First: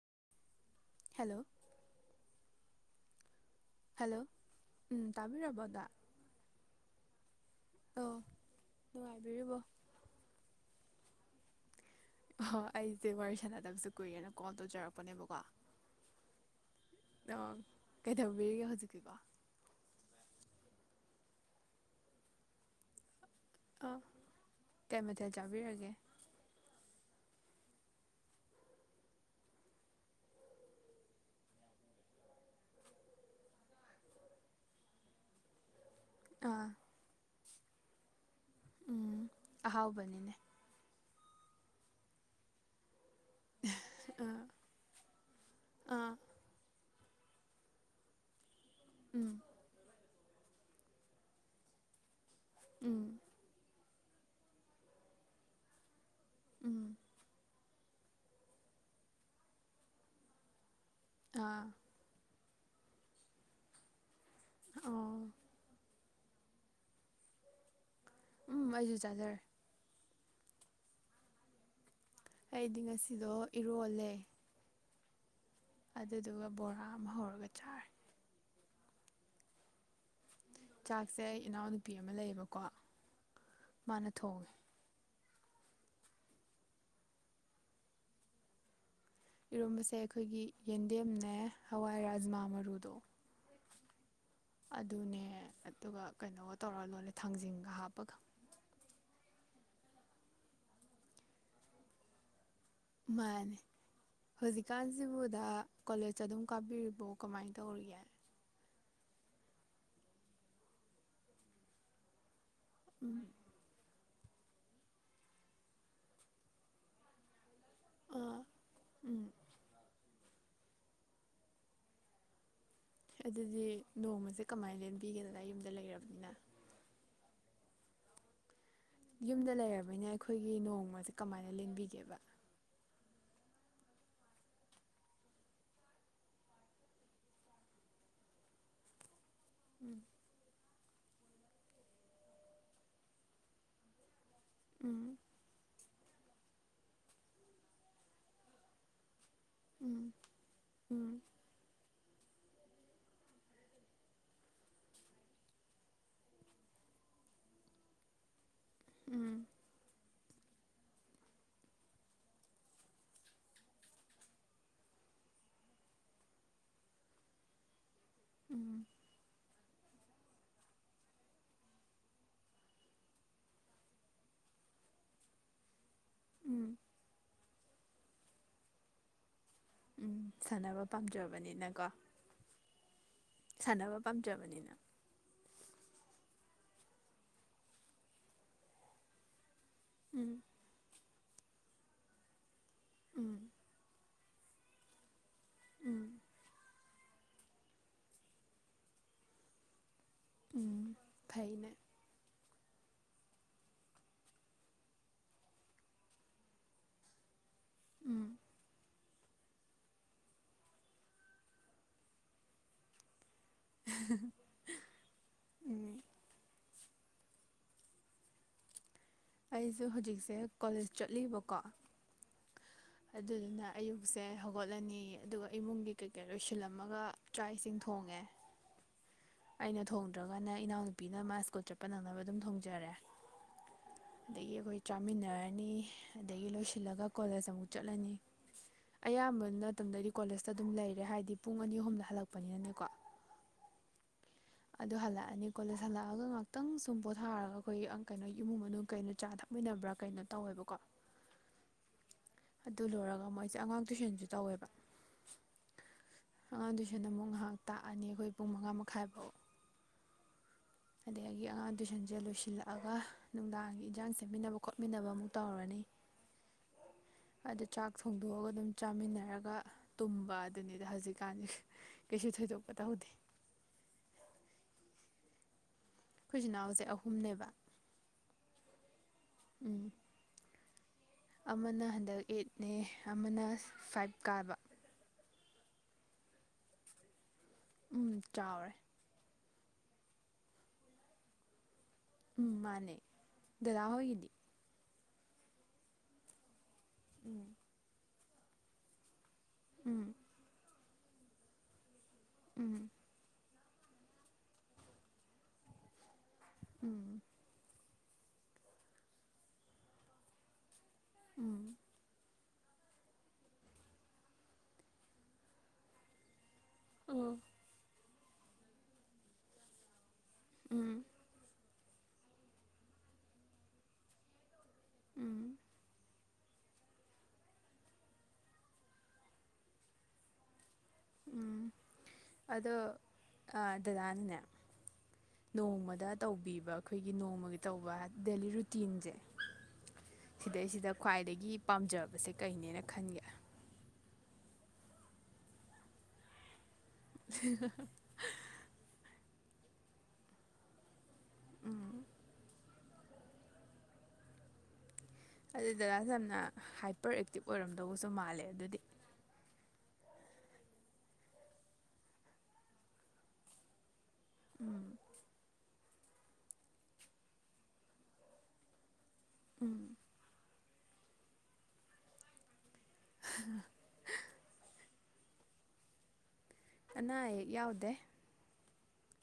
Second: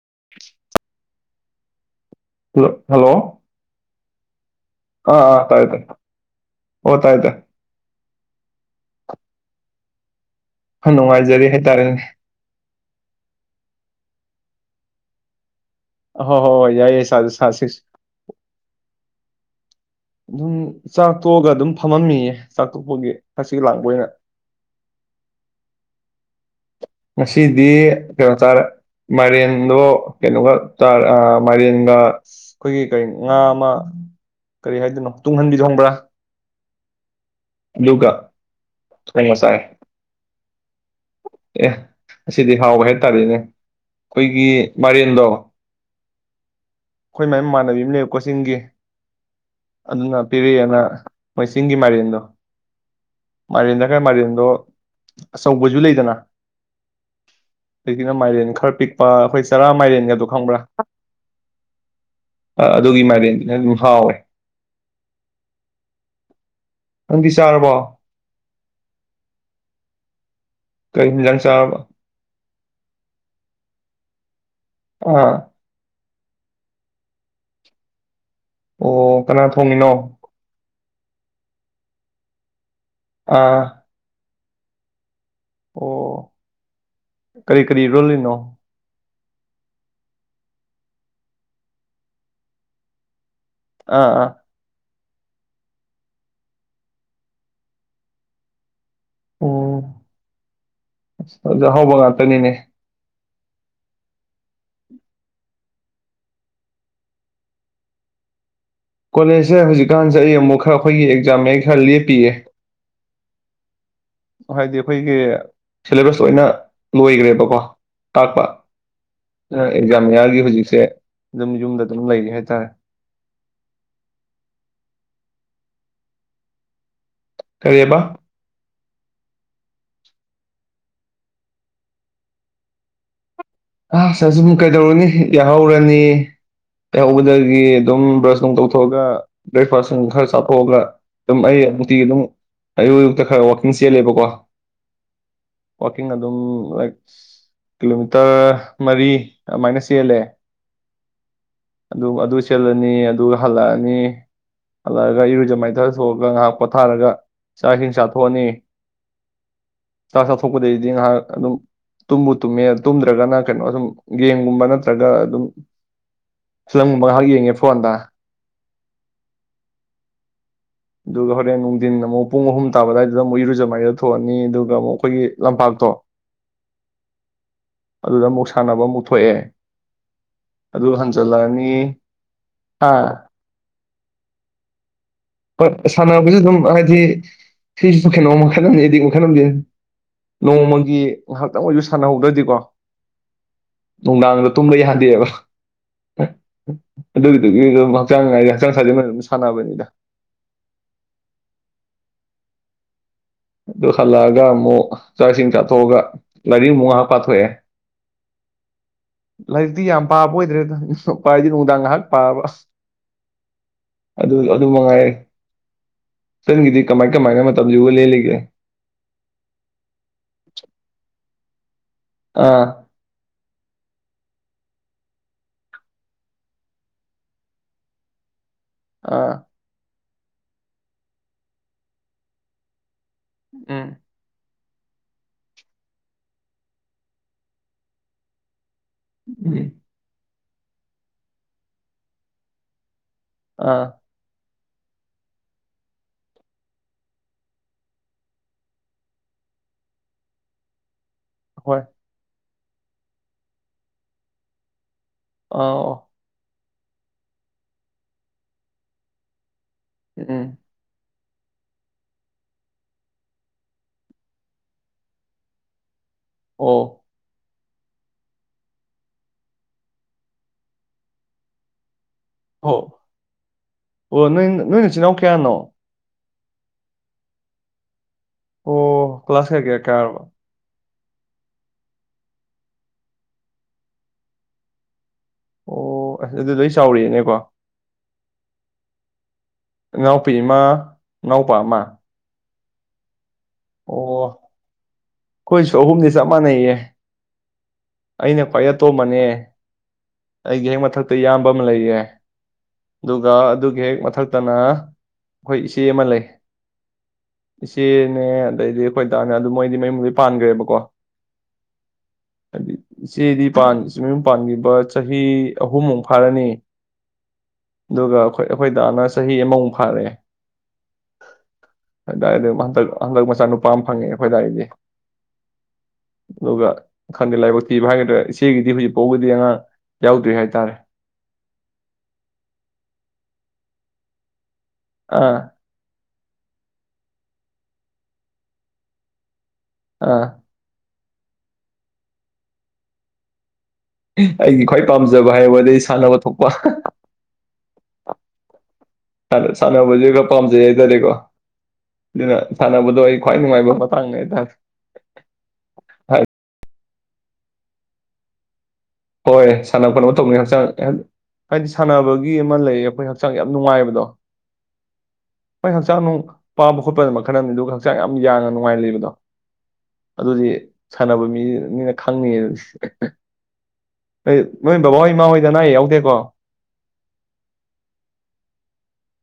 [inaudible] Hello hello hello hello ꯎꯝ ꯑꯥ ꯑꯥ ꯇꯥꯏꯑꯦ ꯇꯥꯕꯤꯔꯕꯣꯗ ꯇꯥꯏꯑꯦ ꯑꯣꯠ ꯇꯥꯏꯑꯦ ꯇꯥꯏꯑꯦ ꯑꯣ ꯅꯨꯡꯉꯥꯏꯕꯤꯔꯤꯕꯣ ꯍꯪ ꯅꯨꯡꯉꯥꯏꯖꯔꯤ ꯍꯥꯏꯇꯥꯔꯦꯅꯦ ꯑꯍꯥ ꯑꯩꯖꯦ ꯋꯥꯔꯤ ꯁꯥꯟꯅꯗꯕꯁꯨ ꯀꯨꯏꯔꯦꯅ ꯀꯣꯜ ꯇꯧꯖꯔꯛꯄꯅꯦꯕꯀꯣ ꯑꯍꯣ ꯍꯣ ꯍꯣꯏ ꯌꯥꯏ ꯌꯥꯏ ꯁꯥꯁꯤ ꯑꯣ ꯁꯥꯁꯤꯛ ꯀꯩꯗꯧꯕꯤꯔꯤꯒꯦ ꯍꯧꯖꯤꯛꯀꯤꯀꯣ ꯅꯨꯡ ꯆꯥꯛ ꯇꯣꯛꯑꯒ ꯑꯗꯨꯝ ꯐꯝꯃꯝꯃꯤꯌꯦ ꯆꯥꯛ ꯇꯣꯛꯄꯒꯤ ꯍꯛꯆꯤ ꯂꯥꯡꯕ ꯑꯥ ꯑꯣꯏꯅ ꯀꯩꯃꯊꯦꯜ ꯆꯥꯕꯤꯔꯒꯦ ꯉꯁꯤꯗꯤ ꯀꯩꯅꯣ ꯆꯥꯔꯦ ꯃꯥꯏꯔꯦꯟꯗꯣ ꯀꯩꯅꯣꯒ ꯆꯥꯔꯦ ꯑꯥ ꯃꯥꯏꯔꯦꯟꯒ ꯑꯈꯣꯏꯒꯤ ꯀꯔꯤ ꯉꯥ ꯑꯃ ꯀꯔꯤꯍꯥꯏꯗꯣꯏꯅꯣ ꯇꯨꯡꯍꯟꯕꯤꯗꯣ ꯈꯪꯕ꯭ꯔꯥ ꯑꯥ ꯂꯨꯒꯥ ꯑꯨꯝ ꯑꯍꯥꯎꯕꯅꯤꯅꯦ ꯑꯦ ꯑꯁꯤꯗꯤ ꯍꯥꯎꯑꯦꯍꯥꯏ ꯇꯔꯦꯅꯦ ꯑꯥ ꯈꯣꯏꯒꯤ ꯃꯔꯦꯟꯗꯣ ꯑꯥ ꯑꯈꯣꯏ ꯃꯥꯏ ꯃꯃꯥꯟꯅꯕꯤ ꯑꯃ ꯂꯩꯑ ꯀꯣ ꯆꯤꯡꯒꯤ ꯑꯨꯝ ꯑꯗꯨꯅ ꯄꯤꯔꯦꯅ ꯃꯣꯏ ꯆꯤꯡꯒꯤ ꯃꯥꯏꯔꯦꯟꯗꯣ ꯎꯝ ꯃꯥꯏꯔꯦꯜꯂ ꯈ꯭ꯔ ꯃꯥꯏꯔꯦꯟꯗꯣ ꯑꯆꯧꯕꯖꯨ ꯂꯩꯗꯅ ꯑꯨꯝ ꯗꯒꯤꯅ ꯃꯥꯏꯔꯦꯟ ꯈ꯭ꯔ ꯄꯤꯛꯄ ꯑꯈꯣꯏ ꯆꯔꯥ ꯃꯥꯏꯔꯦꯟꯒꯗꯣ ꯈꯪꯕ꯭ꯔꯥ ꯑꯥ [inaudible] ꯑꯥ ꯑꯗꯨꯒꯤ ꯃꯥꯏꯦꯟꯗꯨꯅꯦ ꯑꯗꯨꯝ ꯍꯥꯎꯋꯦ ꯑꯥ ꯑꯪꯗꯤ ꯆꯥꯔꯕꯣ ꯑꯨꯝ ꯑꯩꯖꯨ ꯆꯥꯖꯔꯦ ꯀꯩ ꯍꯤꯟꯖꯥꯡ ꯆꯥꯔꯕ ꯑꯩꯗꯤ ꯉꯁꯤꯗꯣ ꯏꯔꯣꯜꯂꯦ ꯑꯥ ꯑꯗꯨꯗꯨꯒ ꯕꯣꯔꯥ ꯑꯃ ꯍꯧꯔꯒ ꯆꯥꯔꯦ ꯑꯣ ꯀꯅꯥ ꯊꯣꯡꯉꯤꯅꯣ ꯆꯥꯛꯁꯦ ꯑꯩ ꯏꯅꯥꯎꯅꯨꯄꯤ ꯑꯃ ꯂꯩꯑꯕꯀꯣ ꯑꯥ ꯃꯥꯅ ꯊꯣꯡꯉꯦ ꯑꯣ ꯀꯔꯤ ꯀꯔꯤ ꯏꯔꯣꯜꯂꯤꯅꯣ ꯏꯔꯣꯝꯕꯁꯦ ꯑꯩꯈꯣꯏꯒꯤ ꯌꯦꯟꯗꯦꯝꯅꯦ ꯍꯋꯥꯏ ꯔꯥ꯭ꯖꯃꯥ ꯃꯔꯨꯗꯣ ꯑꯥ ꯑꯥ ꯑꯗꯨꯅꯦ ꯑꯗꯨꯒ ꯀꯩꯅꯣꯒ ꯇꯧꯔ ꯂꯣꯜꯂꯦ ꯊꯥꯡꯖꯤꯡꯒ ꯍꯥꯞꯄꯒ ꯑꯨꯝ ꯑ [inaudible] ꯑꯍꯥꯎꯕ ꯉꯥꯛꯇꯅꯤꯅꯦ ꯃꯥꯅꯦ ꯍꯧꯖꯤꯛꯀꯥꯟꯖꯤꯕꯨ ꯗꯥ ꯀꯣꯂꯦꯖ ꯑꯗꯨꯝ ꯀꯥꯕꯤꯔꯤꯕꯣ ꯀꯃꯥꯏ ꯇꯧꯔꯤꯒꯦ ꯀꯣꯂꯦꯖꯁꯦ ꯍꯧꯖꯤꯛꯀꯥꯟꯖꯦ ꯑꯩ ꯑꯃꯨꯛ ꯈꯥ ꯑꯈꯣꯏꯒꯤ ꯑꯦꯛꯖꯥꯝ ꯃꯌꯥ ꯈꯥ ꯂꯦꯞꯄꯤꯌꯦ꯫ [inaudible] ꯍꯥꯏꯗꯤ ꯑꯈꯣꯏꯒꯤ ꯁꯦꯂꯦꯕ꯭ꯁ ꯂꯣꯏꯅ ꯂꯣꯏꯒ꯭ꯔꯦꯕꯀꯣ꯫ ꯑꯥ ꯇꯥꯛꯄ ꯎꯝ ꯑꯗꯨꯅ ꯑꯦꯛꯖꯥꯝ ꯃꯌꯥ ꯑꯩ ꯍꯧꯖꯤꯛꯁꯦ ꯑꯗꯨꯝ ꯌꯨꯝꯗ ꯑꯗꯨꯝ ꯂꯩꯔꯤ ꯍꯥꯏꯇꯥꯔꯦ꯫ ꯑꯗꯨꯗꯤ ꯅꯣꯡꯃꯁꯦ ꯀꯃꯥꯏꯅ ꯂꯦꯟꯕꯤꯒꯦꯗꯅ ꯌꯨꯝꯗ ꯂꯩꯔꯕꯅꯤꯅ? ꯀꯔꯤꯕ? ꯌꯨꯝꯗ ꯂꯩꯔꯕꯅꯤꯅ ꯑꯩꯈꯣꯏꯒꯤ ꯅꯣꯡꯃꯁꯦ ꯀꯃꯥꯏꯅ ꯂꯦꯡꯕꯤꯒꯦꯕ? ꯑ ꯁꯔꯖꯨ ꯀꯩꯗꯧꯔꯅꯤ ꯌꯥꯍꯧꯔꯅꯤ ꯌꯥꯍꯧꯕꯗꯒꯤ ꯑꯗꯨꯝ ꯕ꯭ꯔꯁ ꯅꯨꯡ ꯇꯧꯊꯣꯛꯑꯒ ꯕ꯭ꯔꯦꯛꯐꯥꯁ ꯅꯨꯪ ꯈꯔ ꯆꯥꯊꯣꯛꯑꯒ ꯑꯗꯨꯝ ꯑꯩ ꯅꯨꯡꯇꯤꯒꯤ ꯑꯗꯨꯝ ꯑꯌꯨꯛ- ꯑꯌꯨꯛꯇ ꯈꯔ ꯋꯥꯛꯀꯤꯡ ꯆꯦꯜꯂꯦꯕꯀꯣ ꯎꯝ꯫ ꯋꯥꯀꯤꯡ ꯑꯗꯨꯝ ꯂꯥꯏꯛ ꯀꯤꯂꯣꯃꯤꯇꯔ ꯃꯔꯤ ꯑꯗꯨꯃꯥꯏꯅꯆꯦꯜ ꯎꯝ ꯂꯦ꯫ ꯎꯝ ꯑꯗꯨ ꯑꯗꯨ ꯆꯦꯜꯂꯅꯤ ꯑꯗꯨꯒ ꯍꯜꯂꯛꯑꯅꯤ, ꯍꯜꯂꯛꯑꯒ ꯏꯔꯨꯖ ꯃꯥꯏꯊ ꯊꯣꯛꯣꯛꯑꯒ ꯉꯥꯏꯍꯥꯛ ꯄꯣꯊꯥꯔꯒ ꯆꯥꯛ ꯏꯁꯤꯡ ꯆꯥꯊꯣꯛꯑꯅꯤ ꯎꯝ꯫ ꯆꯥꯛ ꯆꯥꯊꯣꯛꯄꯗꯩꯩꯗꯤ ꯉꯥꯏꯍꯥꯛ ꯑꯗꯨꯝ ꯇꯨꯝꯕꯨ ꯇꯨꯝꯃꯦ ꯇꯨꯝꯗ꯭ꯔꯒꯅ ꯀꯩꯅꯣ ꯑꯗꯨꯝ ꯒꯦꯝꯒꯨꯝꯕ ꯅꯠꯇ꯭ꯔꯒ ꯑꯗꯨꯝ ꯐꯤꯂꯝꯒꯨꯝꯕ ꯉꯥꯏꯍꯥꯛ ꯌꯦꯡꯉꯦ ꯐꯣꯟꯗ ꯫ ꯎꯝ꯫ ꯑꯗꯨꯒ ꯍꯣꯔꯦꯟ ꯅꯨꯡꯗꯤꯟ ꯑꯃꯨꯛ ꯄꯨꯡ ꯑꯍꯨꯝ ꯇꯥꯕ ꯑꯗꯨꯋꯥꯏꯗꯨꯗ ꯑꯃꯨꯛ ꯏꯔꯨꯖꯃꯥꯏꯗ ꯊꯣꯛꯑꯅꯤ ꯑꯗꯨꯒ ꯑꯃꯨꯛ ꯑꯩꯈꯣꯏꯒꯤ ꯂꯝꯄꯥꯛꯇꯣ ꯎꯝ ꯑꯗꯨꯗ ꯑꯃꯨꯛ ꯁꯥꯟꯅꯕ ꯑꯃꯨꯛ ꯊꯣꯛꯑꯦ ꯎꯝ ꯁꯥꯟꯅꯕ ꯑꯗꯨ ꯍꯟꯖꯜꯂꯛꯑꯅꯤ ꯄꯥꯝꯖꯕꯅꯤꯅꯀꯣ ꯍꯥ ꯁꯥꯟꯅꯕ ꯄꯥꯝꯖꯕꯅꯤꯅ ꯍ ꯁꯥꯟꯅꯕꯖꯤ ꯑꯗꯨꯝ ꯍꯥꯏꯗꯤ ꯁꯤꯁꯤꯁꯨ ꯀꯩꯅꯣꯝ ꯃꯈꯜꯂꯝꯅꯤ ꯑꯦꯗꯤꯛ ꯃꯈꯜ ꯑꯃꯅꯤ ꯎꯝ ꯅꯣꯡꯃꯒꯤ ꯉꯥꯏꯍꯥꯛꯇꯪ ꯑꯣꯏꯁꯨ ꯁꯥꯟꯅꯍꯧꯗ꯭ꯔꯗꯤꯀꯣ ꯎꯝ꯫ ꯅꯨꯡꯗꯥꯡꯗ ꯇꯨꯝꯕ ꯌꯥꯍꯟꯗꯦꯕ꯫ ꯎꯝ [inaudible] ꯑꯗꯨꯗꯨꯒꯤ ꯑꯗꯨꯝ ꯍꯛꯆꯥꯡ ꯉꯥꯏꯗꯤ ꯍꯛꯆꯥꯡ ꯁꯥꯖꯦꯟ ꯑꯗꯨꯝ ꯁꯥꯟꯅꯕꯅꯤꯗ꯫ ꯎꯝ ꯐꯩꯏꯅꯦ꯫ ꯑꯗꯨ ꯍꯜꯂꯛꯑꯒ ꯑꯃꯨꯛ ꯆꯥꯛ ꯏꯁꯤꯡ ꯆꯥꯊꯣꯛꯑꯒ ꯂꯥꯏꯔꯤꯛ ꯑꯃꯨꯛ ꯉꯍꯥꯛ ꯄꯥꯊꯣꯛꯑꯦ ꯎꯝ ꯂꯥꯏꯔꯤꯛꯇꯤ ꯌꯥꯝ ꯄꯥꯕ ꯑꯣꯏꯗ꯭ꯔꯦꯗ ꯄꯥꯗꯤ ꯅꯨꯡꯗꯥꯡ ꯉꯥꯏꯍꯥꯛ ꯄꯥꯕ ꯑꯗꯨ ꯑꯗꯨ ꯃꯉꯥꯏꯔꯦ ꯎꯝ ꯅꯪꯒꯤꯗꯤ꯫ ꯀꯃꯥꯏ- ꯀꯃꯥꯏꯅ ꯃꯇꯝꯖꯤꯕꯨ ꯂꯦꯜꯂꯤꯒꯦ? ꯑꯩꯖꯨ ꯍꯧꯖꯤꯛꯁꯦ ꯀꯣꯂꯦꯖ ꯆꯠꯂꯤꯕ ꯀꯣ ꯑꯥ꯫ ꯑꯗꯨꯗꯨꯅ ꯑꯌꯨꯛꯁꯦ ꯍꯧꯒꯠꯂꯅꯤ ꯑꯗꯨꯒ ꯏꯃꯨꯡꯒꯤ ꯀꯩ- ꯀꯩ ꯂꯣꯏꯁꯤꯜꯂꯝꯃꯒ ꯆꯥꯛ ꯏꯁꯤꯡ ꯊꯣꯡꯉꯦ ꯑꯥ ꯑꯩꯅ ꯊꯣꯡ ꯅꯪꯗ꯭ꯔꯒꯅ ꯏꯅꯥꯎꯅꯨꯄꯤꯅ ꯃꯥ ꯁ꯭ꯀꯨꯜ ꯆꯠꯄ ꯅꯪꯅꯕ ꯑꯗꯨꯝ ꯊꯣꯡꯖꯔꯦ꯫ ꯑꯝ ꯑꯗꯒꯤ ꯑꯩꯈꯣꯏ ꯆꯥꯃꯤꯟꯅꯔꯅꯤ ꯑꯗꯒꯤ ꯂꯣꯏꯁꯤꯜꯂꯒ ꯀꯣꯂꯦꯖ ꯑꯃꯨꯛ ꯆꯠꯂꯅꯤ ꯑꯌꯥꯝꯕ ꯎꯝ ꯃꯇꯝꯗꯗꯤ ꯀꯣꯂꯦꯖ ꯑꯗꯨꯝ ꯂꯩꯔꯦ ꯍꯥꯏꯗꯤ ꯄꯨꯡ ꯑꯅꯤ ꯑꯍꯨꯝꯗ ꯍꯜꯂꯛꯄꯅꯤꯅꯅꯦꯀꯣ ꯑꯥ ꯑꯗꯨ ꯍꯜꯂꯛꯑꯅꯤ ꯀꯣꯂꯦꯖ ꯍꯜꯂꯛꯑꯒ ꯉꯍꯥꯛꯇꯪ ꯁꯨꯝ ꯄꯣꯊꯥꯔꯒ ꯑꯩꯈꯣꯏ ꯑꯡ ꯀꯩꯅꯣ ꯏꯃꯨꯡ ꯃꯅꯨꯡ ꯀꯩꯅꯣ ꯆꯥ ꯊꯛꯃꯤꯟꯅꯕ꯭ꯔꯥ ꯀꯩꯅꯣ ꯇꯧꯋꯦꯕꯀꯣ ꯍꯣꯏ ꯑꯗꯨ ꯂꯣꯏꯔꯒ ꯃꯨꯛ ꯑꯩꯁꯦ ꯑꯉꯥꯡ ꯇꯨꯏꯁꯟꯁꯨ ꯇꯧꯋꯦꯕ ꯑꯧ ꯑꯉꯥꯡ ꯗꯨꯨꯏꯁꯟ ꯑꯃꯨꯛ ꯉꯥꯏꯍꯥꯛ ꯇꯥꯛꯑꯅꯤ ꯑꯩꯈꯣꯏ ꯄꯨꯡ ꯃꯉꯥ ꯃꯈꯥꯏꯐꯥꯎ ꯎꯝ ꯑꯗꯩ ꯑꯩꯒꯤ ꯑꯉꯥꯡ ꯇꯨꯏꯁꯟꯁꯦ ꯂꯣꯏꯁꯤꯜꯂꯛꯑꯒ ꯅꯨꯡꯗꯥꯡꯒꯤ ꯏꯟꯖꯥꯡ ꯁꯦꯝꯃꯤꯟꯅꯕ ꯈꯣꯠꯃꯤꯟꯅꯕ ꯑꯃꯨꯛ ꯇꯧꯔꯅꯤ ꯑꯣ ꯑꯗꯨ ꯆꯥꯛ ꯊꯣꯡꯗꯣꯛꯑꯒ ꯑꯗꯨꯝ ꯆꯥꯃꯤꯟꯅꯔꯒ ꯇꯨꯝꯕ ꯑꯗꯨꯅꯤꯗ ꯍꯧꯖꯤꯛꯀꯥꯟꯖꯦ ꯍꯣ ꯑꯣ ꯅꯪ ꯅꯣꯏ ꯅꯆꯤꯜ ꯅꯅꯥꯎ ꯀꯌꯥꯅꯣ ꯑꯩꯈꯣꯏ ꯏꯆꯤꯟ ꯏꯅꯥꯎꯁꯦ ꯑꯍꯨꯝꯅꯦꯕ ꯑꯣ ꯀ꯭ꯂꯥꯁ ꯀꯌꯥ ꯀꯌꯥ ꯎꯝ ꯀꯥꯔꯕ꯫ ꯑꯃꯅ ꯍꯟꯗꯛ ꯑꯦꯠꯅꯦ ꯑꯃꯅ ꯐꯥꯏꯚ ꯀꯥꯕ꯫ ꯑꯣ ꯑꯁ ꯑꯗꯨꯗꯤ ꯂꯣꯏ ꯆꯥꯎꯔꯛꯑꯦꯅꯦꯀꯣ꯫ ꯎꯝ ꯆꯥꯎꯔꯦ꯫ ꯏꯅꯥꯎꯄꯤ ꯑꯃ ꯏꯅꯥꯎꯄꯥ ꯑꯃ꯫ ꯃꯥꯅꯦ꯫ ꯗꯗꯥ ꯍꯣꯏꯒꯤꯗꯤ꯫ ꯑꯣ ꯑꯩꯈꯣꯏꯁꯨ ꯑꯍꯨꯝꯅꯤ ꯆꯞ ꯃꯥꯟꯅꯩꯌꯦ꯫ ꯎꯝ꯫ ꯑꯩꯅ ꯈ꯭ꯋꯥꯏ ꯑꯇꯣꯝꯕꯅꯦ꯫ ꯎꯝ ꯑꯩꯒꯤ ꯍꯦꯛꯃꯊꯛ ꯇꯥ ꯌꯥꯝꯕ ꯑꯃ ꯂꯩꯌꯦ꯫ ꯎꯝ ꯑꯗꯨꯒ ꯑꯗꯨ ꯒꯤ ꯍꯦꯛ ꯃꯊꯛꯇꯅ ꯑꯩꯈꯣꯏ ꯏꯆꯦ ꯑꯃ ꯂꯩ꯫ ꯎꯝ꯫ ꯆꯦꯅꯦ ꯑꯗꯩꯗꯤ ꯑꯩꯈꯣꯏ ꯗꯥꯅꯦ ꯑꯗꯨ ꯃꯣꯏꯗꯤ ꯃꯌꯨꯝ ꯄꯥꯟꯒꯔꯦꯕꯀꯣ꯫ ꯎꯝ꯫ ꯍꯥꯏꯗꯤ ꯏꯆꯦꯗꯤ ꯄꯥꯟ ꯃꯌꯨꯝ ꯄꯥꯟꯒꯤꯕ ꯆꯍꯤ ꯑꯍꯨꯝꯃꯨꯛ ꯐꯥꯔꯅꯤ꯫ ꯑꯥ꯫ ꯑꯗꯨꯒ ꯑꯩꯈꯣꯏ ꯑꯩꯈꯣꯏꯗꯥꯅ ꯆꯍꯤ ꯑꯃꯃꯨꯛ ꯐꯥꯔꯛꯑꯦ꯫ ꯎꯝ [unintelligible] ꯍꯟꯗꯛ ꯃꯆꯥ ꯅꯨꯄꯥ ꯑꯃ ꯐꯪꯉꯦ ꯑꯩꯈꯣꯏꯗꯥꯒꯤꯗꯤ꯫ ꯎꯝ꯫ ꯑꯗꯨꯒ ꯈꯪꯗꯦ ꯂꯥꯏꯕꯛ ꯊꯤꯕ ꯍꯥꯏꯒꯗ꯭ꯔꯥ ꯏꯆꯦꯒꯤꯗꯤ ꯍꯧꯖꯤꯛꯐꯥꯎꯒꯤꯗꯤ ꯑꯉꯥꯡ ꯌꯥꯎꯗ꯭ꯔꯤ ꯍꯥꯏꯇꯥꯔꯦ꯫ ꯎꯝ ꯑꯗꯣ ꯗꯗꯥꯅꯅꯦ ꯑꯥ ꯅꯣꯡꯃꯗ꯫ ꯇꯧꯕꯤꯕ ꯑꯩꯈꯣꯏꯒꯤ ꯅꯣꯡꯃꯒꯤ ꯇꯧꯕ ꯗꯦꯂꯤ ꯔꯨꯇꯤꯟꯖꯦ꯫ ꯑꯥ ꯁꯤꯗꯩ ꯁꯤꯗ ꯈ꯭ꯋꯥꯏꯗꯒꯤ ꯄꯥꯝꯖꯕꯁꯦ ꯀꯩꯅꯦꯅ ꯈꯟꯒꯦ꯫ ꯑꯩꯒꯤ ꯈ꯭ꯋꯥꯏ ꯄꯥꯝꯖꯕ ꯍꯥꯏꯌꯣꯗꯤ ꯁꯥꯟꯅꯕ ꯊꯣꯛꯄ꯫ [inaudible] ꯁꯟꯅ ꯁꯥꯟꯅꯕꯁꯦ ꯈ ꯄꯥꯝꯖꯩ ꯍꯥꯏꯇꯥꯔꯦꯀꯣ꯫ ꯗꯨꯅ ꯁꯥꯟꯅꯕ ꯑꯗꯣ ꯑꯩ ꯈ꯭ꯋꯥꯏ ꯅꯨꯡꯉꯥꯏꯕ ꯃꯇꯥꯡꯅꯦ ꯍꯥꯏꯇꯥꯔꯦ꯫ ꯑꯗꯨ ꯗꯗꯥꯁꯦ ꯌꯥꯝꯅ ꯍꯥꯏ ꯄ꯭ꯔꯣꯑꯦꯛꯇꯤꯞ ꯑꯣꯏꯔꯝꯗꯧꯕꯁꯨ ꯃꯥꯜꯂꯦ ꯑꯗꯨꯗꯤ꯫ ꯍꯣꯏ ꯁꯥꯟꯅ ꯈꯣꯠꯅꯕ ꯇꯧꯅꯤꯅ ꯍꯛꯆꯥꯡ ꯍꯥꯏꯗꯤ ꯁꯥꯟꯅꯕꯒꯤ ꯑꯃ ꯂꯩꯌꯦ ꯑꯩꯈꯣꯏ ꯍꯛꯆꯥꯡ ꯌꯥꯝ ꯅꯨꯡꯉꯥꯏꯕꯗꯣ ꯎꯝ꯫ ꯍꯣꯏ ꯍꯛꯆꯥꯡ ꯅꯨꯡ ꯄꯥꯕ ꯈꯣꯠꯄꯅ ꯃꯈꯜ ꯑꯃꯅꯤ ꯑꯗꯨꯒ ꯍꯛꯆꯥꯡ ꯌꯥꯝ ꯌꯥꯡꯅ ꯅꯨꯡꯉꯥꯏꯅ ꯂꯩꯕꯗꯣ꯫ ꯎꯝ ꯑꯗꯨꯗꯤ ꯁꯥꯟꯅꯕ ꯃꯤ ꯃꯤꯅ ꯈꯪꯅꯤ ꯍꯥꯏꯗꯨꯅꯤ꯫ ꯑ [inaudible] ꯅꯣꯏ ꯅꯣꯏ ꯕꯕꯥꯍꯣꯏ ꯏꯃꯥ ꯍꯣꯏꯗꯤ ꯑꯅ ꯑꯌꯦꯛ ꯌꯥꯎꯗꯦꯀꯣ꯫ ꯑꯅꯥꯌꯦꯛ ꯌꯥꯎꯗꯦ꯫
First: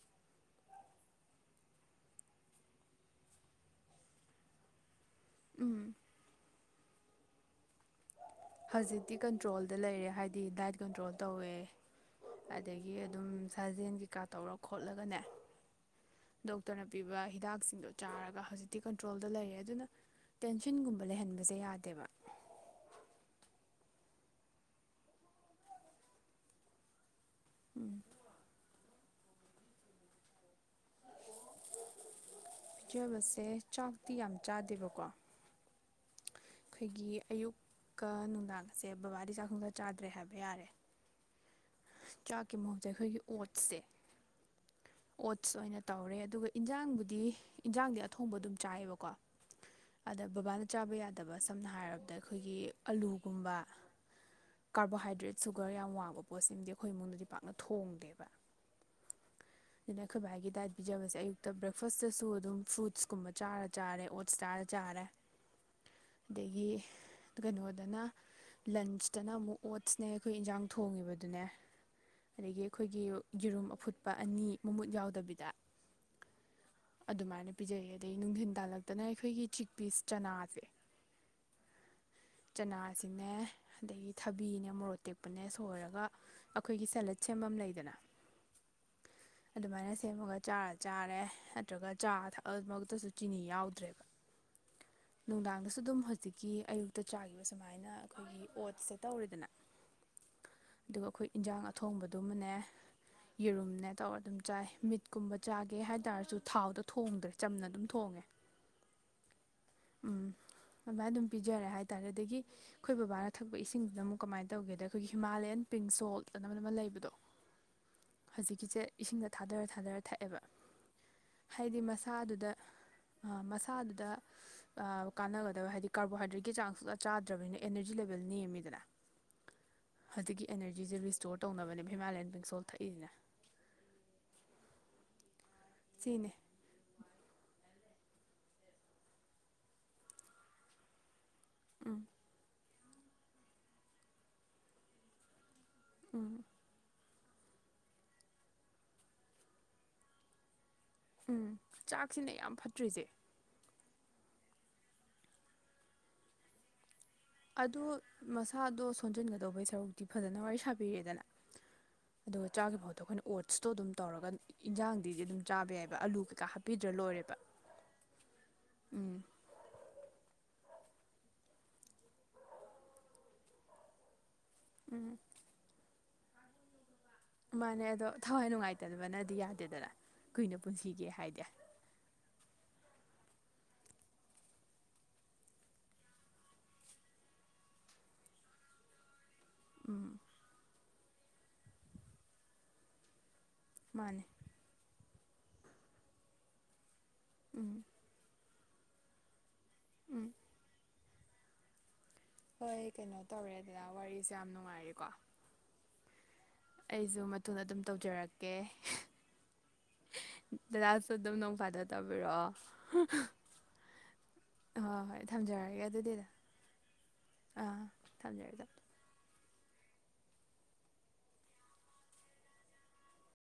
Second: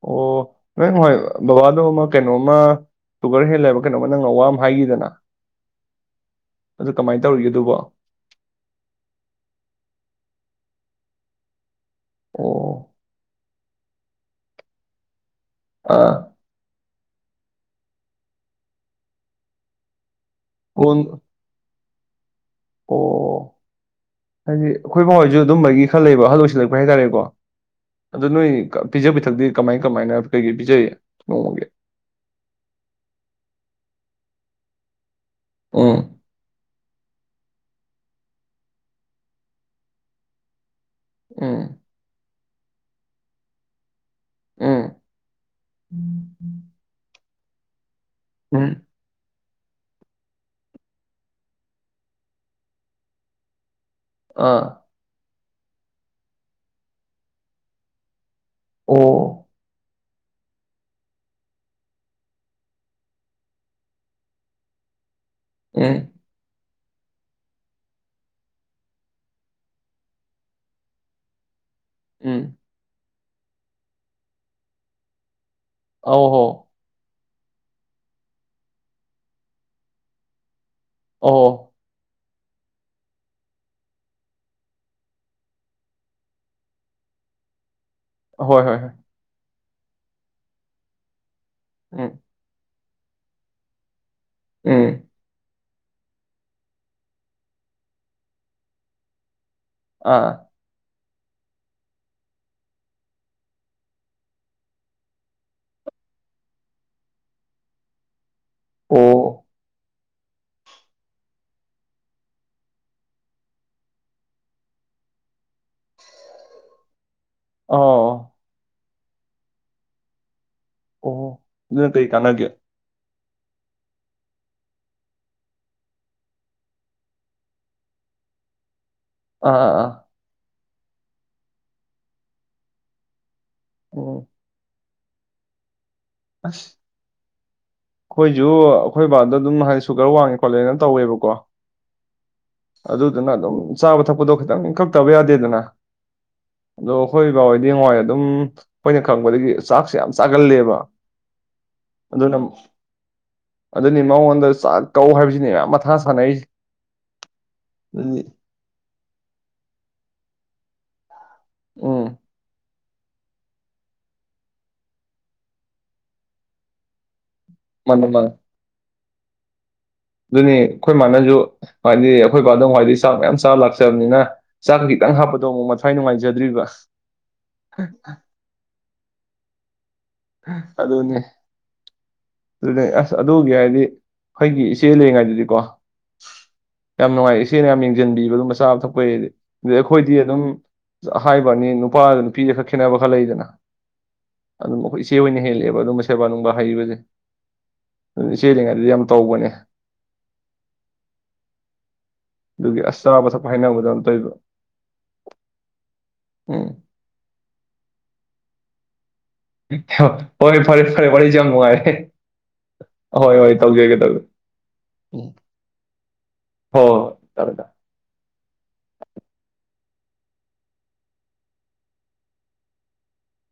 ꯑꯣ ꯅꯣꯏ ꯍꯣꯏ ꯕꯕꯥꯗꯣ ꯑꯃ ꯀꯩꯅꯣꯝꯃ ꯁꯨꯒꯔ ꯍꯦꯜꯂꯦꯕ ꯀꯩꯅꯣꯝꯃ ꯅꯪ ꯑꯋꯥ ꯑꯃ ꯍꯥꯏꯈꯤꯗꯅ꯫ ꯎꯝ ꯑꯗꯨ ꯀꯃꯥꯏꯅ ꯇꯧꯔꯤꯒꯦ ꯑꯗꯨꯕꯣ꯫ ꯍꯧꯖꯤꯛꯇꯤ ꯀꯟꯇ꯭ꯔꯣꯜꯗ ꯂꯩꯔꯦ ꯍꯥꯏꯗꯤ ꯗꯥꯏꯠ ꯀꯟꯇ꯭ꯔꯣꯜ ꯇꯧꯋꯦ꯫ ꯑꯣ ꯑꯗꯒꯤ ꯑꯗꯨꯝ ꯁꯥꯖꯦꯟ ꯀꯩꯀꯥ ꯇꯧꯔ ꯈꯣꯠꯂꯒꯅꯦ꯫ ꯑꯥ ꯗꯣꯛꯇꯔꯅ ꯄꯤꯕ ꯍꯤꯗꯥꯛꯁꯤꯡꯗꯣ ꯆꯥꯔꯒ ꯍꯧꯖꯤꯛꯇꯤ ꯀꯟꯇ꯭ꯔꯣꯜꯗ ꯂꯩꯔꯦ ꯑꯗꯨꯅ ꯑꯣ ꯇꯦꯟꯁꯟꯒꯨꯝꯕ ꯂꯩꯍꯟꯕꯁꯦ ꯌꯥꯗꯦ꯫ ꯇꯦꯕ ꯑꯣ ꯍꯥꯏꯗꯤ ꯑꯈꯣꯏ ꯕꯥ ꯍꯣꯏꯁꯨ ꯑꯗꯨꯝꯕꯒꯤ ꯈꯔ ꯂꯩꯕ ꯑꯍꯜ ꯑꯣꯏꯁꯤꯜꯂꯛꯄꯩ ꯍꯥꯏꯇꯥꯔꯦꯀꯣ꯫ ꯎꯝ ꯑꯗꯨ ꯅꯣꯏ ꯀ ꯄꯤꯖ ꯄꯊꯛꯇꯤ ꯀꯃꯥꯏ ꯀꯃꯥꯏꯅ ꯀꯩꯀ ꯄꯤꯖꯩ ꯅꯣꯡꯃꯒꯤ꯫ ꯄꯤꯖꯕꯁꯦ ꯆꯥꯛꯇꯤ ꯌꯥꯝ ꯆꯥꯗꯦꯕꯀꯣ ꯑꯣ ꯑꯩꯈꯣꯏꯒꯤ ꯑꯌꯨꯛꯀ ꯅꯨꯡꯗꯥꯡꯒꯁꯦ ꯕꯕꯥꯗꯤ ꯆꯥꯛ ꯁꯨꯡꯆꯥ ꯆꯥꯗ꯭ꯔꯦ ꯍꯥꯏꯕ ꯌꯥꯔꯦ꯫ ꯎꯝ ꯆꯥꯛꯀꯤ ꯃꯍꯨꯠꯁꯦ ꯑꯈꯣꯏꯒꯤ ꯑꯣꯠꯁꯦ ꯎꯝ ꯑꯣꯠꯁ ꯑꯣꯏꯅ ꯇꯧꯔꯦ ꯑꯗꯨꯒ ꯏꯟꯖꯥꯡꯕꯨꯗꯤ ꯏꯟꯖꯥꯡꯗꯤ ꯑꯊꯣꯡꯕ ꯑꯗꯨꯝ ꯎꯝ ꯆꯥꯏꯑꯕꯀꯣ ꯑꯗ ꯕꯕꯥꯅ ꯆꯥꯕ ꯌꯥꯗꯕ ꯁꯝꯅ ꯍꯥꯏꯔꯕꯗ ꯑꯩꯈꯣꯏꯒꯤ ꯑꯂꯨꯒꯨꯝꯕ ꯑꯥ ꯀꯔꯕꯣꯍꯥꯏꯗ꯭ꯔꯦꯠ ꯁꯨꯒꯔ ꯌꯥꯝ ꯋꯥꯡꯕ ꯄꯣꯠꯁꯤꯃꯗꯤ ꯑꯩꯈꯣꯏ ꯏꯃꯨꯡꯗꯗꯤ ꯄꯥꯛꯅ ꯊꯣꯡꯗꯦꯕ ꯑꯣ ꯑꯗꯨꯅ ꯑꯩꯈꯣꯏ ꯕꯥꯏꯒꯤ ꯗꯥꯏꯠ ꯄꯤꯖꯕꯁꯦ ꯑꯌꯨꯛꯇ ꯕ꯭ꯔꯦꯛꯐꯁꯇꯁꯨ ꯑꯗꯨꯝ ꯐ꯭ꯔꯨꯠꯁꯀꯨꯝꯕ ꯆꯥꯔ ꯆꯥꯔꯦ ꯑꯣꯠꯁ ꯆꯥꯔ ꯆꯥꯔꯦ ꯑꯗꯒꯤ ꯀꯩꯅꯣꯗꯅ ꯂꯟꯁꯇꯅ ꯑꯃꯨꯛ ꯑꯣꯠꯁꯅꯦ ꯑꯩꯈꯣꯏ ꯏꯟꯖꯥꯡ ꯊꯣꯡꯉꯤꯕ ꯑꯗꯨꯅꯦ ꯑꯗꯒꯤ ꯑꯩꯈꯣꯏꯒꯤ ꯌꯦꯔꯨꯝ ꯑꯐꯨꯠꯄ ꯑꯅꯤ ꯃꯃꯨꯠ ꯌꯥꯎꯗꯕꯤꯗ ꯑ ꯍꯣ ꯑꯗꯨꯃꯥꯏꯅ ꯄꯤꯖꯔꯤ ꯑꯗꯩꯩꯒꯤ ꯅꯨꯡꯊꯤꯟ ꯇꯥꯜꯂꯛꯇꯅ ꯑꯩꯈꯣꯏꯒꯤ ꯆꯤꯛ ꯄꯤꯁ ꯆꯅꯥꯁꯦ ꯑꯣ ꯆꯅꯥꯁꯤꯅꯦ ꯑꯗꯒꯤ ꯊꯕꯤꯅꯦ ꯃꯣꯔꯣꯛ ꯇꯦꯛꯄꯅꯦ ꯁꯣꯏꯔꯒ ꯑꯩꯈꯣꯏꯒꯤ ꯁꯦꯂꯦꯠ ꯁꯦꯝꯕꯃ ꯂꯩꯗꯅ ꯍꯣꯏ ꯍꯣꯏ ꯍꯣꯏ ꯑꯗꯨꯃꯥꯏꯅ ꯁꯦꯝꯃꯒ ꯆꯥꯔ ꯆꯥꯔꯦ ꯅꯠꯇ꯭ꯔꯒ ꯆꯥ ꯊꯛꯑꯃꯛꯇꯁꯨ ꯆꯤꯅꯤ ꯌꯥꯎꯗ꯭ꯔꯦꯕ ꯅꯨꯡꯗꯥꯡꯗꯁꯨ ꯑꯗꯨꯝ ꯍꯧꯖꯤꯛꯀꯤ ꯑꯌꯨꯛ ꯇ ꯆꯥꯈꯤꯕ ꯁꯨꯃꯥꯏꯅ ꯑꯩꯈꯣꯏꯒꯤ ꯑꯣꯠꯁꯦ ꯇꯧꯔꯦꯗꯅ ꯑꯗꯨꯒ ꯑꯈꯣꯏ ꯏꯟꯁꯥꯡ ꯑꯊꯣꯡꯕꯗꯨꯃꯅꯦ ꯌꯦꯔꯨꯝꯅꯦ ꯇꯧꯔ ꯑꯗꯨꯝ ꯆꯥꯏ ꯃꯤꯠꯀꯨꯝꯕ ꯆꯥꯒꯦ ꯍꯥꯏꯇꯥꯔꯁꯨ ꯊꯥꯎꯗꯣ ꯊꯣꯡꯗ꯭ꯔꯦ ꯆꯝꯅ ꯑꯗꯨꯝ ꯊꯣꯡꯉꯦ ꯑꯣ ꯎꯝ ꯑꯗꯨꯃꯥꯏꯅ ꯑꯗꯨꯝ ꯄꯤꯖꯔꯦ ꯍꯥꯏ ꯇꯔꯦ ꯑꯗꯒꯤ ꯑꯩꯈꯣꯏ ꯕꯕꯥꯅ ꯊꯛꯄ ꯏꯁꯤꯡꯗꯨꯅ ꯑꯃꯨꯛ ꯀꯃꯥꯏꯅ ꯇꯧꯒꯦꯗ ꯑꯩꯈꯣꯏꯒꯤ ꯍꯤꯃꯥꯂꯌꯥꯟ ꯄꯤꯡ ꯁꯣꯜꯠ ꯑꯅꯕꯗꯨ ꯑꯃ ꯂꯩꯕꯗꯣ ꯑꯣ ꯍꯧꯖꯤꯛꯀꯤꯁꯦ ꯏꯁꯤꯡꯗ ꯊꯥꯗꯔ ꯊꯥꯗꯔ ꯊꯛꯑꯦꯕ ꯍꯥꯏꯗꯤ ꯀꯩ ꯀꯥꯟꯅꯒꯦ? ꯃꯁꯥꯗꯨꯗ ꯑꯥ ꯃꯁꯥꯗꯨꯗ ꯑꯥ ꯀꯥꯟꯅꯒꯗꯕ ꯍꯥꯏꯗꯤ ꯀꯥꯔꯕꯣꯍꯥꯏꯗ꯭ꯔꯦꯠꯀꯤ ꯆꯥꯡ ꯁꯨꯖꯥ ꯆꯥꯗ꯭ꯔꯕꯅꯤꯅ ꯑꯦꯅꯔꯖꯤ ꯂꯦꯚꯦꯜ ꯅꯦꯝꯃꯤꯗꯅ ꯑꯥ ꯑꯥ ꯑꯥ ꯍꯧꯖꯤꯁꯦ ꯔꯤꯁꯇꯣꯔ ꯇꯧꯅꯕꯅꯦꯕ ꯍꯤꯃꯥꯂꯌꯥꯟ ꯄꯤꯡꯁꯣꯜ ꯊꯛꯏꯁꯤꯅ ꯑꯣ ꯁꯤꯅꯦ ꯑꯩꯈꯣꯏꯁꯨ ꯑꯩꯈꯣꯏ ꯕꯥꯗꯣ ꯑꯗꯨꯝ ꯍꯥꯏ ꯁꯨꯒꯔ ꯋꯥꯡꯉꯦ ꯈꯣꯠꯂꯦꯅ ꯇꯧꯋꯦꯕꯀꯣ ꯎꯝ ꯑꯗꯨꯗꯨꯅ ꯑꯗꯨꯝ ꯆꯥꯕ ꯊꯛꯄꯗꯣ ꯈꯤꯇꯪ ꯏꯀꯛꯇꯕ ꯌꯥꯗꯦꯗꯅ ꯎꯝ ꯑꯗꯣ ꯑꯩꯈꯣꯏ ꯕꯥꯍꯣꯏꯗꯤ ꯅꯨꯡꯋꯥꯏ ꯑꯗꯨꯝ ꯑꯩꯈꯣꯏꯅ ꯈꯪꯕꯗꯒꯤ ꯆꯥꯛꯁꯦ ꯌꯥꯝ ꯆꯥꯒꯜꯂꯦꯕ ꯎꯝ ꯆꯥꯛꯁꯤꯅꯦ ꯑꯗꯨꯅ ꯌꯥꯝ ꯐꯠꯇ꯭ꯔꯤꯁꯦ ꯑꯗꯨꯅꯤ ꯃꯉꯣꯟꯗ ꯆꯥꯛ ꯀꯧ ꯍꯥꯏꯕꯁꯤꯅꯦ ꯃꯌꯥꯝ ꯃꯊꯥ ꯁꯥꯟꯅꯔꯤꯁꯦ ꯑꯗꯨ ꯑꯗꯨꯗꯤ ꯃꯁꯥꯗꯣ ꯈꯣꯟꯖꯤꯟꯒꯗꯧꯕꯩ ꯁꯔꯨꯛꯇꯤ ꯐꯖꯅ ꯋꯥꯔꯤ ꯁꯥꯕꯤꯔꯦꯗꯅ ꯎꯝ, ꯑꯗꯨꯒ ꯆꯥꯒꯤ ꯃꯍꯨꯠ ꯑꯗꯣ ꯑꯩꯈꯣꯏꯅ ꯑꯣꯠꯁꯇꯣ ꯑꯗꯨꯝ ꯇꯧꯔꯒ ꯏꯟꯖꯥꯡꯗꯤꯗꯤ ꯑꯗꯨꯝ ꯆꯥꯕ ꯌꯥꯏꯑꯕ ꯑꯂꯨ ꯀꯩꯀꯥ ꯍꯥꯞꯄꯤꯗ꯭ꯔ ꯂꯣꯏꯔꯦꯕ ꯃꯥꯅꯦ ꯃꯥꯅꯦ ꯎꯝ ꯑꯗꯨꯅꯤ ꯑꯩꯈꯣꯏ ꯃꯥꯥꯅꯁꯨ ꯍꯥꯏꯗꯤ ꯑꯩꯈꯣꯏ ꯕꯥꯗꯣ ꯅꯍꯥꯟꯋꯥꯏꯗꯩ ꯆꯥꯛ ꯃꯌꯥꯝ ꯆꯥꯕ ꯂꯥꯛꯆꯕꯅꯤꯅ ꯆꯥꯛ ꯎꯝ ꯈꯤꯇꯪ ꯍꯥꯞꯄꯗꯨ ꯃꯣꯛ ꯃꯊ꯭ꯋꯥꯏ ꯅꯨꯉꯥꯏꯖ ꯆꯗ꯭ꯕꯤꯕ ꯃꯥꯅꯦ ꯑꯗꯣ ꯊꯋꯥꯏ ꯅꯨꯡꯉꯥꯏꯇꯗꯕꯅꯗꯤ ꯌꯥꯗꯦꯗꯅ ꯀꯨꯏꯅ ꯄꯨꯟꯁꯤꯒꯦ ꯑꯗꯨꯅꯦ ꯍꯥꯏꯗꯤ ꯑꯗꯨꯅꯦ ꯑꯁ ꯑ ꯑꯗꯨꯒꯤ ꯍꯥꯏꯗꯤ ꯑꯩꯈꯣꯏꯒꯤ ꯏꯆꯦ ꯂꯩꯔꯤꯉꯩꯗꯗꯤꯀꯣ ꯌꯥꯝ ꯅꯨꯡꯉꯥꯏ ꯏꯆꯦꯅ ꯌꯥꯝ ꯌꯦꯡꯁꯤꯟꯕꯤꯕ ꯑꯗꯨꯝ ꯆꯥꯥꯕ ꯊꯛꯄ ꯗꯩꯗꯤ ꯑꯗꯩ ꯎꯝ ꯑꯩꯈꯣꯏꯗꯤ ꯑꯗꯨꯝ ꯑ ꯍꯥꯏꯕ ꯑꯅꯤ ꯅꯨꯄꯥꯗ ꯅꯨꯄꯤꯁꯦ ꯈꯔ ꯈꯦꯠꯅꯕ ꯈꯔ ꯂꯩꯗꯅ ꯃꯥꯅꯦ ꯑꯗꯨꯝ ꯑꯩꯈꯣꯏ ꯏꯆꯦ ꯍꯣꯏꯅ ꯍꯦꯜꯂꯛꯦꯕ ꯑꯗꯨꯝ ꯁꯦꯕꯥ ꯅꯨꯡꯕꯥ ꯍꯩꯕꯁꯦ ꯎꯝ [unintelligible] ꯆꯦꯜꯂꯤꯉꯩꯗꯗꯤ ꯌꯥꯝ ꯇꯧꯕꯅꯦ ꯎꯝ ꯑꯗꯨꯒꯤ ꯍꯣꯏ ꯑꯁ ꯀꯩꯅꯣ ꯆꯥꯕ ꯊꯛꯄ ꯇꯧꯔꯦꯗꯗꯥ ꯍꯥꯏꯅꯕꯗꯣ ꯋꯥꯔꯤꯁꯦ ꯇꯧꯋꯦꯕ ꯌꯥꯝ ꯅꯨꯡꯉꯥꯏꯔꯤꯀꯣ ꯎꯝ ꯑꯩꯁꯨ ꯃꯇꯨꯡꯗ ꯑꯗꯨꯝ ꯇꯧꯖꯔꯛꯀꯦ ꯍꯣ ꯍꯣꯏ ꯐꯔꯦ ꯐꯔꯦ ꯗꯗꯥꯁꯨ ꯑꯗꯨꯝ ꯋꯥꯔꯤꯁꯦ ꯌꯥꯝ ꯅꯣꯡ ꯐꯥꯗꯣꯛ ꯅꯨꯡꯉꯥꯏꯍꯦ ꯇꯧꯕꯤꯔꯛꯑꯣ ꯍꯣꯏ ꯍꯣꯏ ꯇꯧꯖꯔꯒꯦ ꯇꯧꯖꯦ ꯍꯣꯏ ꯍꯣꯏ ꯎ ꯊꯝꯖꯔꯒꯦ ꯑꯗꯨꯗꯤꯗ ꯍꯣꯏ ꯊꯝꯃꯦ ꯊꯝꯃꯦ ꯊꯝꯖꯔꯒꯦ ꯊꯝꯖꯔꯦ [inaudible]